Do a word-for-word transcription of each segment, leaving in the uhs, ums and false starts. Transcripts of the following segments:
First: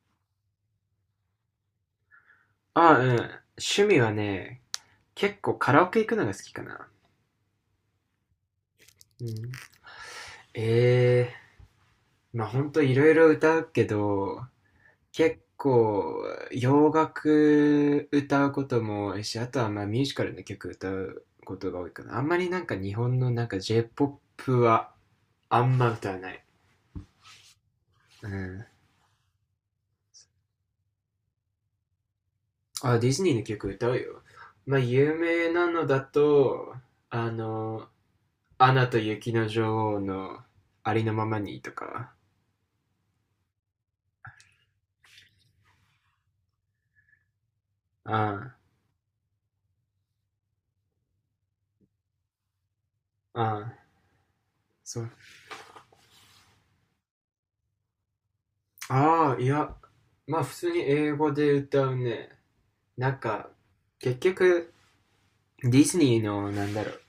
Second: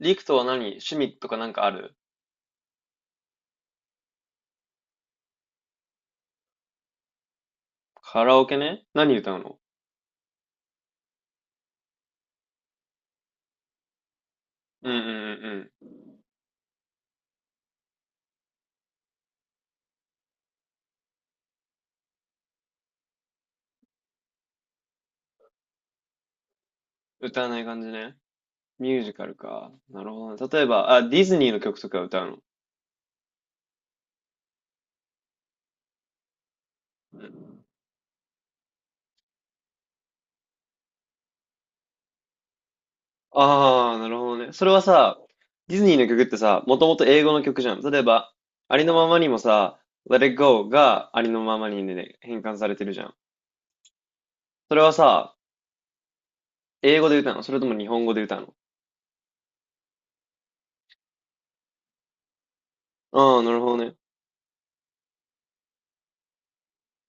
リクトは何趣味とかなんかある？あ、うん。趣味はね、結構カラオケ行くのが好きかな。カラオケね、何う歌うん、の？ええ、まあほんといろいろ歌うけど、うんうんう結んうん。構洋楽歌うことも多いし、あとはまあミュージカルの曲歌うことが多いかな。あんまりなんか日本のなんか J-ポップ はあんま歌わない。歌わない感じね。うん。ミュージカルか。なるほどね。例えば、あ、ディズニーの曲とか歌うの？あ、ディズニーの曲歌うよ。まあ有名なのだと、うあん。の、アナと雪の女王のありのままにとか、ああ、なるほどね。それはさ、ディズニーの曲ってさ、もともと英語の曲じゃん。例えうば、ん。ありのままにもさ、Let It Go がありのままにで変換されてるじゃん。ああ、それはそう。さ、英語で歌うの、それとも日本語で歌うの？ああ、いや、まあ普通に英語で歌うね。なんああー、か、なるほどね。結局、ディズニーの、なんだろう、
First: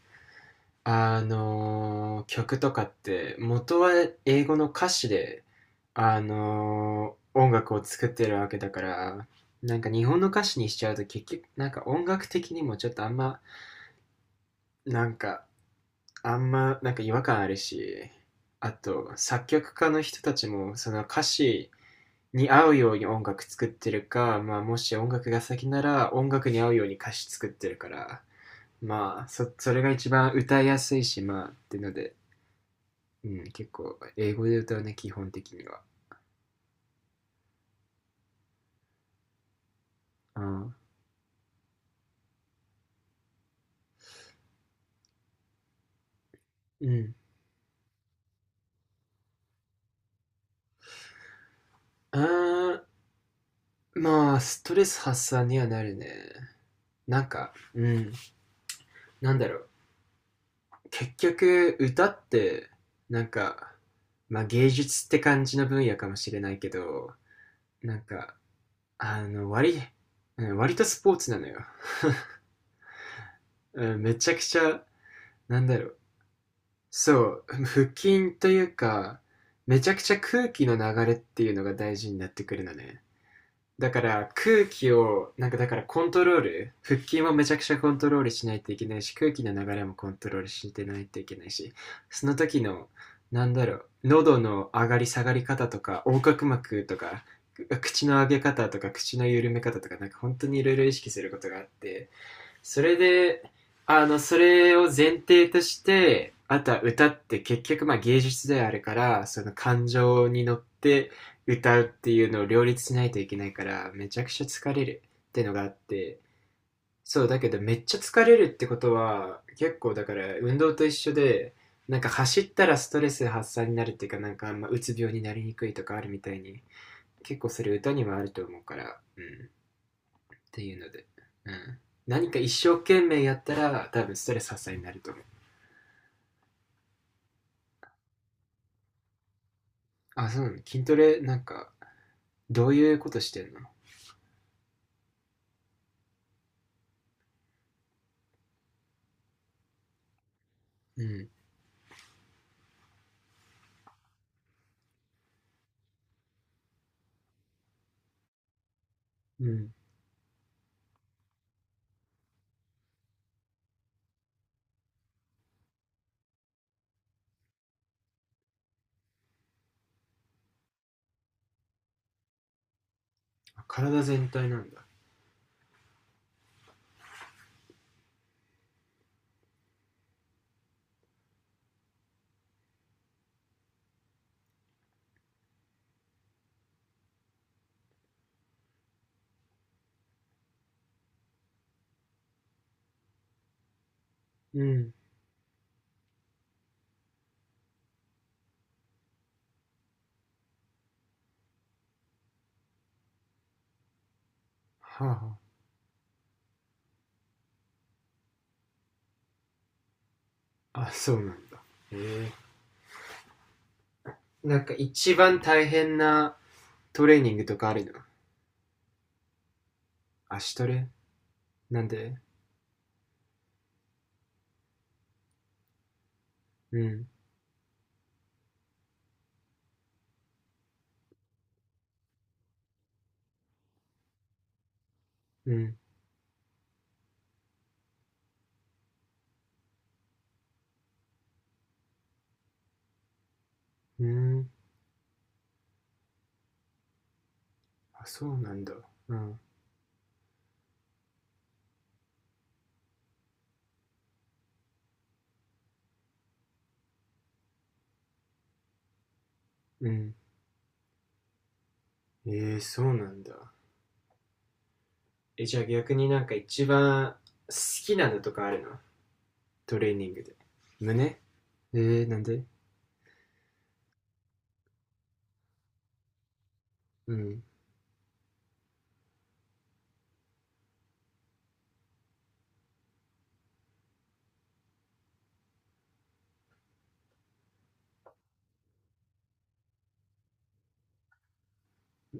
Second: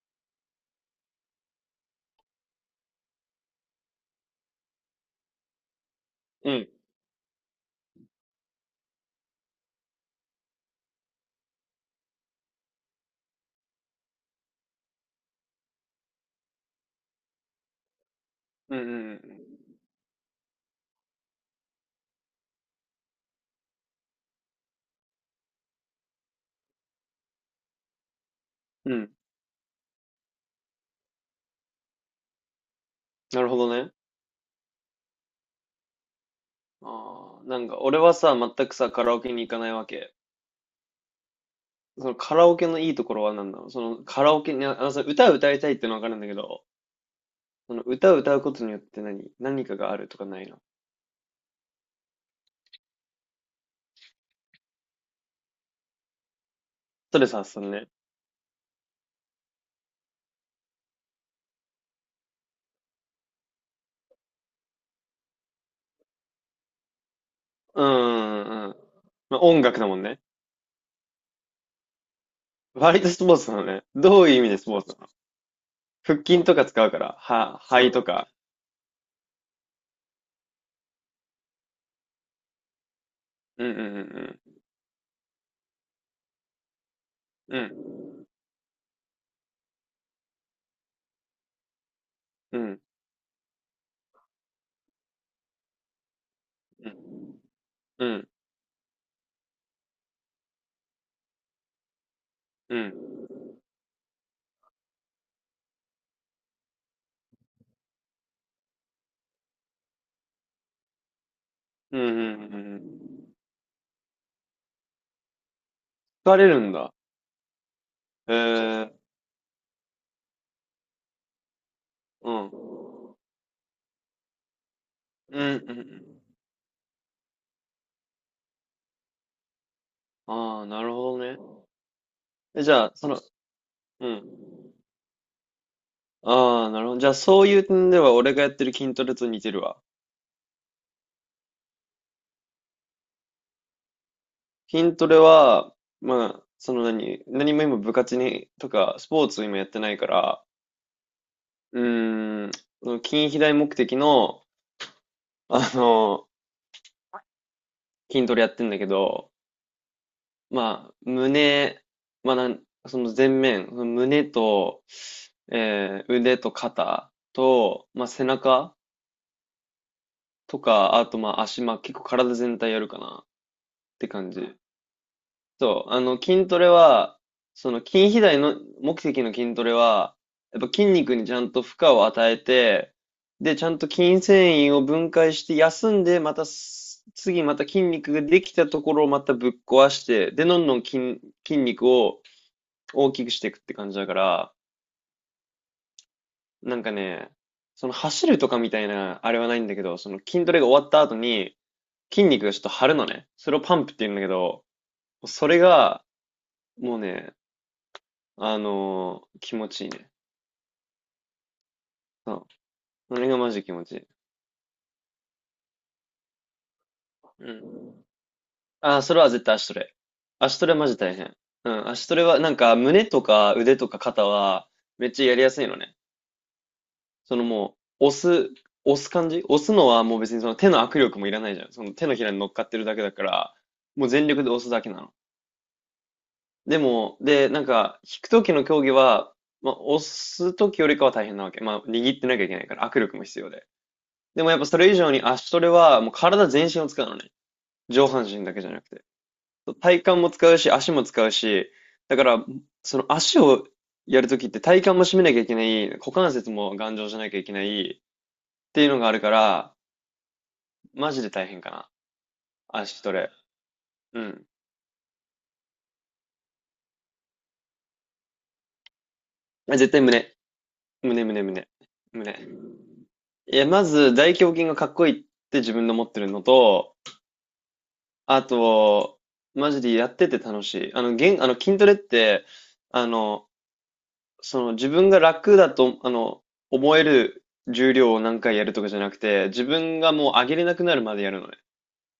あのー曲とかって、元は英語の歌詞で、あうん。のー音楽を作ってるわけだから、なんか日本の歌詞にしちゃうと結局、なんか音楽的にもちょっとあんま、なんか、あんま、なんか違和感あるし、あうんと、うん作曲家の人たちも、その歌詞に合うように音楽作ってるか、まあ、もし音楽が先なら音楽に合うように歌詞作ってるから、うん。うん。まあ、そそれが一番歌いやすいし、まあ、ってので、うなん、るほど結ね。構英語で歌うね、基本的には。ああ、なんか俺はさ、全くさ、カラオケに行かないわけ。うん。そのカラオケのいいところは何なの？そのカラオケに、ああのさ、歌を歌いたいってのはわかるんだけど、うん。その歌を歌うことによって何、何かがあるとかないの？あ、まあ、ストレス発散にはなるね。ストなレんス発か、散うね。ん、なんだろう。結局、歌って、なんか、まあ芸術って感じの分野かもしれないけど、うんうなんか、んうん。あまあ、の、音割楽だもんね。割とスポーツなのよ。割とスポーツなのね。うんめどうちいゃうく意味でちスポゃ、ーツなの？なんだろう。腹筋とか使うかそら、う、は、腹肺とか。筋というか、めちゃくちゃ空気の流れっていうのが大事になってくるのね。うんうだからん空気を、なんかだからコントロール、腹筋もめちうゃんくうちゃコントん。ロールしないといけないし、空気の流れもコントロールしてないといけないし、そのうん。時うん。の、なんだろう、喉の上がり下がり方とか、横隔膜うとん。か、口のう上ん。げ方とか、口の緩め方とか、なんか本当にいろいろ意識することがあって、うん。そうん。れで、あの、それを前提として、あとは歌って結局まあ芸術であるから、その感情に乗って歌うっうんうていうのを両立しないといん。けないから、めちゃくちゃ疲れるってのがあって、疲れるんだ。そう、だけどめっちゃ疲えれるってことー、は、結構だから運動と一緒で、なんかうん。走ったらうんストレス発散になるっていうか、なんかあんまうつ病になうりんにうくいとかあるみん。たいに、結構それ歌にもあると思うから、うん。っあてあ、いなうのるで、ほどね。うん、何か一え、じ生ゃあ、懸その、命やったら多う分ん。ストレス発散になると思う。ああ、なるほど。じゃあ、そういう点では、俺がやってる筋トレと似てるわ。あ、そうなのね。筋トレなんかどういうことしてんの？筋トレは、まあ、その何、何も今部活に、とか、スポーツ今やってないから、うんうーん、その筋肥大目的の、あの、筋トレやってんだけど、うん。まあ、胸、まあ、なん、その前面、その胸と、えー腕と肩と、まあ、背中とか、あとまあ足、まあ、結構体全体やるかな。っ体て全感じ。体なんだ。そう、あの、筋トレは、その筋肥大の目的の筋トレは、やっぱ筋肉にちゃんと負荷を与えて、で、ちゃんと筋繊維を分解して休んで、またす次また筋肉ができたところをまたぶっ壊して、で、どんどん筋、筋肉を大きくしていくって感じだから、うん。なんかね、その走るとかみたいなあれはないんだけど、その筋トレが終わった後に筋肉がちょっと張るのね。それをパンプって言うんだけど、はは。それがもうね、あのー気持ちいいね。あ、あそうなんだ。へえ。そう。あれがマジ気持ちいい。なんか一番大変なトレーニングうとかあるの？ん。ああ、それは絶対足トレ。足足トトレマレ？ジ大変。うなんん。足トで？レは、なんか、胸とか腕とか肩は、めっちゃやりやすいのね。うんそのもう、押す、押す感じ、押すのはもう別にその手の握力もいらないじゃん。その手のひらに乗っかってるだけだから、もう全力で押すだけなの。うん。でも、で、なんか、引く時の競技は、まあ、押す時よりかは大変なわけ。まあ、握ってなきゃいけないから、握力も必要で。うでん。もやっぱそれ以上に足トレはもう体全身を使うのね。あ、上半そう身なだけんじゃだ。なくて。うん。体幹も使うし、足も使うし、だから、その足をやるときって体幹も締めなきゃいけない、股関節も頑丈じゃなきゃいけないっていうのがあるから、うん。マジで大変かな。えー、そう足なトんレ。だ。うん。え、じゃあ逆になんか一番好きなのとかあるの？あ、トレ絶ー対ニング胸。で。胸？胸、胸、胸。えー、なん胸。で？いや、まず大胸筋がかっこいいって自分の持ってるのと、うん。あと、マジでやってて楽しい。あの、げん、あの筋トレって、あの、その自分が楽だと、あの、思える重量を何回やるとかじゃなくて、自分がもう上げれなくなるまでやるのね。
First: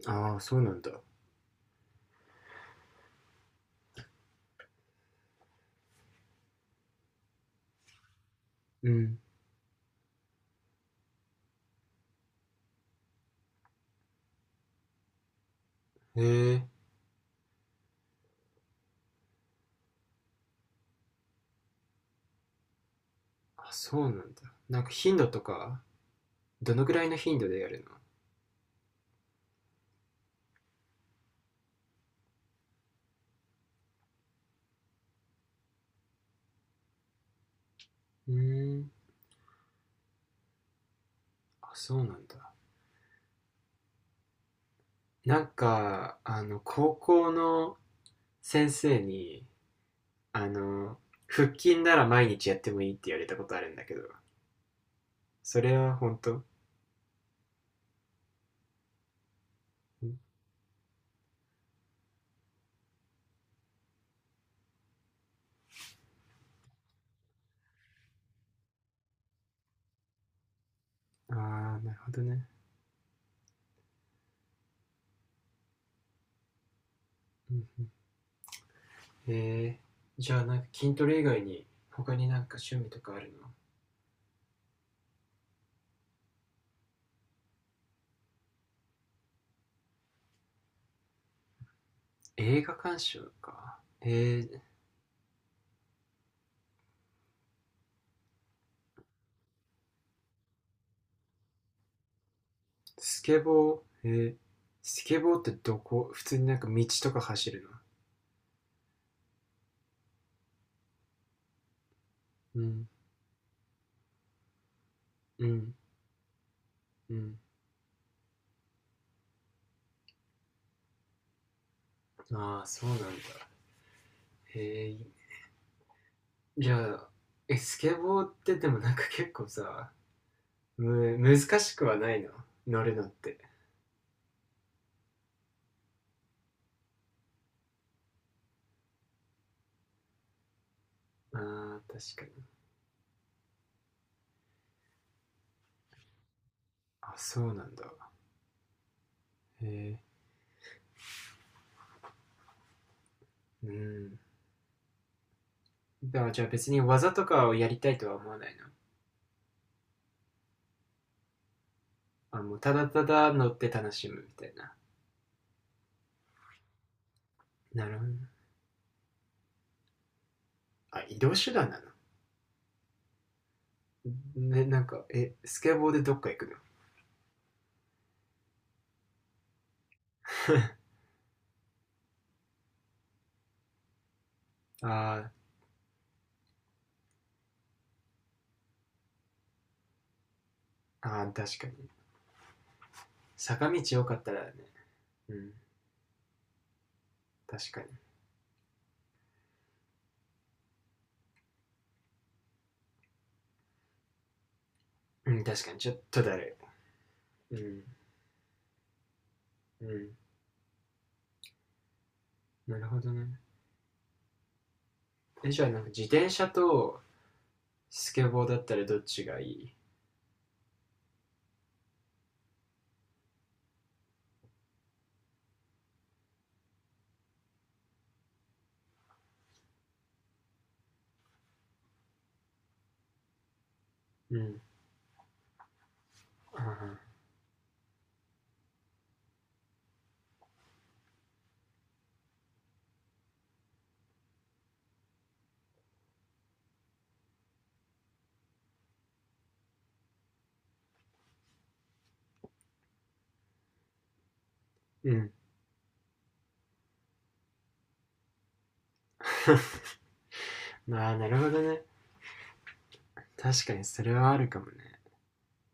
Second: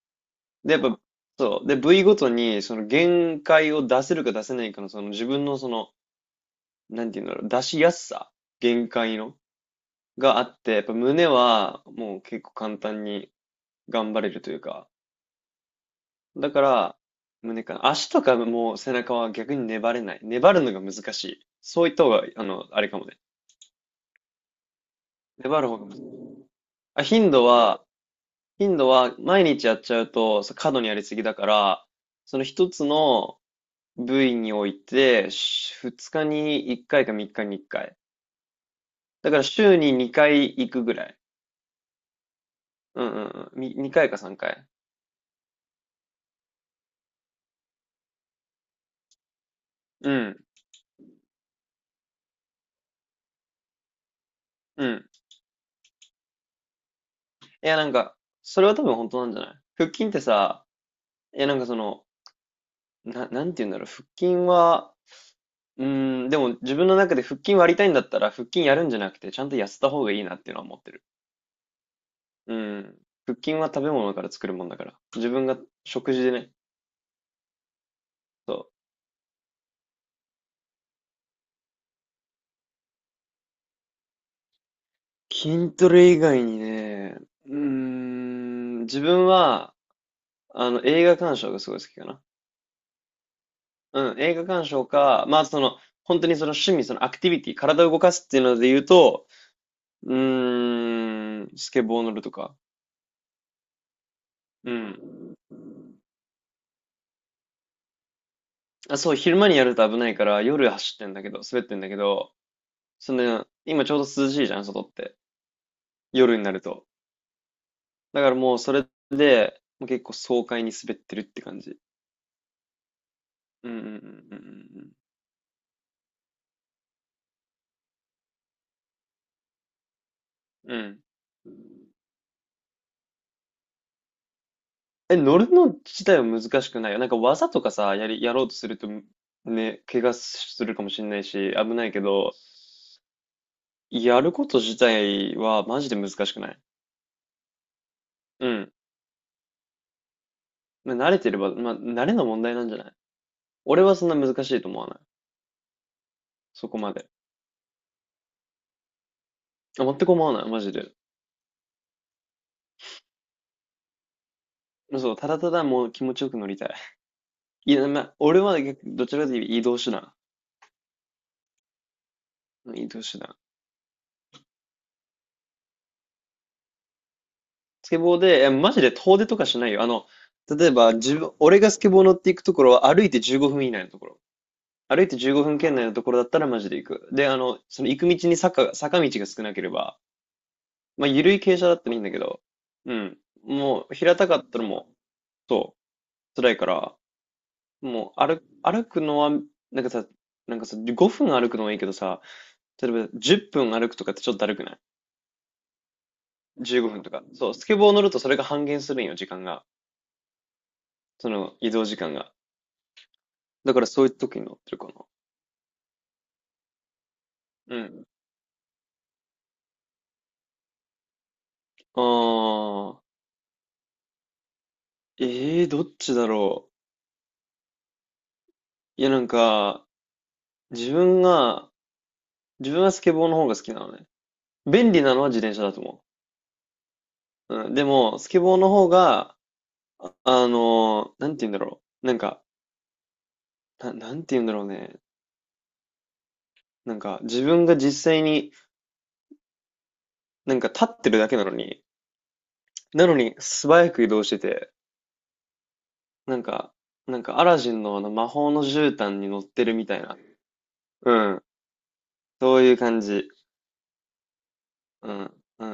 ああ、そうなで、やんっだ。ぱ、そう。で、部位ごとに、その限界を出せるか出せないかの、その自分のその、なんていうんだろう、出しやすさ、限う界ん。の、があって、やっぱ胸はもう結構簡単に頑張れるというか、えだー、から、胸かな。足とかもう背中は逆に粘れない。粘るのが難しい。そういった方が、あの、あれかもね。あ、そうなんだ。なんか頻度と粘る方か？が難しい。どのぐあ、らいの頻頻度度でやるは、頻度は毎日やっちゃうとそ過度にやりすぎだから、その一つの部位において、し日にいっかいかみっかにいっかい。の？うーん。だから週ににかい行くぐらい。あ、そうなんだ。うんうんうん。み回かさんかい。なんかあの高校の先生にうん。あの腹筋なら毎日やってもいいって言われたことあるんだけど、うん。それは本当？いやなんか、それは多分本当なんじゃない？腹う筋っん。てさ、いやなんかその、な、なんて言うんだろう。腹筋は、うーん、でも自分の中で腹筋割りたいんだったら腹筋やるんじゃなくて、ちゃんと痩せた方がいいなっていうのは思ってる。ああ、なるほどね。うん。腹筋は食べ物から作るもんだから。自分が食事でね。うん。そえー、じゃあなんか筋トレ以外に他になんか趣味とかあるの？う。筋トレ以外にね、うーん、自分は、あの、映画鑑賞がすごい好きかな。映画鑑賞か。えうん、映画ー、鑑賞か、まあ、その、本当にその趣味、そのアクティビティ、体を動かすっていうので言うと、うーん、スケボー乗るとか。スケボー、えー、うん。スケボーってどこ普通になんか道とか走るの？あ、そう、昼間にやると危ないから、夜走ってんだけど、滑ってんだけど、うん、その、今ちょうど涼しいじゃん、外って。うん、夜になると。うん。だからもうそれで、もう結構爽快に滑ってるって感じ。ああ、そうなんだ。うんうんうんえー、じゃあ、え、スケボーってでもなんか結構さ、うんうんうん。む、難うしくん。はないの？乗るのって。え、乗るの自体は難しくないよ。なんか技とかさ、やり、やろうとすると、ね、怪我するかもしれないあし、危あ、ないけ確かど、に。やること自体はマジで難しくない。あ、そうなんだ。うん。えまあ、慣れてれば、まあ、慣れの問題なんじゃない？ー、う俺はそん。んな難しいと思わない。だからじゃあそ別こにまで。技とかをやりたいとは思わないの？あ、全く思わない、マジで。あ、もうただただ乗って楽しむみたいな。そう、ただただもう気持ちよく乗りたい。いなや、るまほどあ、ね。俺は逆どちらかというと移動手段。あ、移動手段なの？うん、移動手段。ね、なんか、え、スケボーでどっか行くの？ スケボーで、え、マジで遠出とかしないよ。あの、例えば、自分、俺がスケボー乗っていくところは歩いてじゅうごふん以内のところ。歩いてあ15ー。分圏内のところだったらマジで行く。で、あの、その行く道に坂、坂道が少なければ、まあ、あー、緩い傾確斜かだっに。たらいいんだけど、うん。坂道もう、よか平ったたからっね。たらもう、うん、そう、辛いから、確かに。もう、歩、歩くのは、なんかさ、なんかさ、ごふん歩くのはいいけどさ、例えばじゅっぷん歩くとかってちょっとだるくない うん、確かに。ちょっとだる ?じゅうご 分とか。そう、い。スうケん、ボー乗るとそれが半減するんよ、時間が。うん。その移動時間が。なるほどね。だからそういう時に乗ってるかな。え、じゃあ、なんか自転車とうん。スケボーだったらどっちがいい？ああ、ええー、どっちだろう。いや、なんか、自分が、自分はスケボーの方が好きなのね。うん。便利なのは自転車だと思ああ、う。うん、でも、スケボーの方が、あのーなんて言うんだろう。なんか、な、なんて言うんだろうね。なんか、自分が実際に、なんか立ってるだけなのに、なのに素早く移動してて、うん。なんか、なんかアラジンのあの魔法の絨毯に乗ってるみ たいな。まあ、うなるん。ほどね。そういう感じ。確かに、それはあるかもね。うん。うん。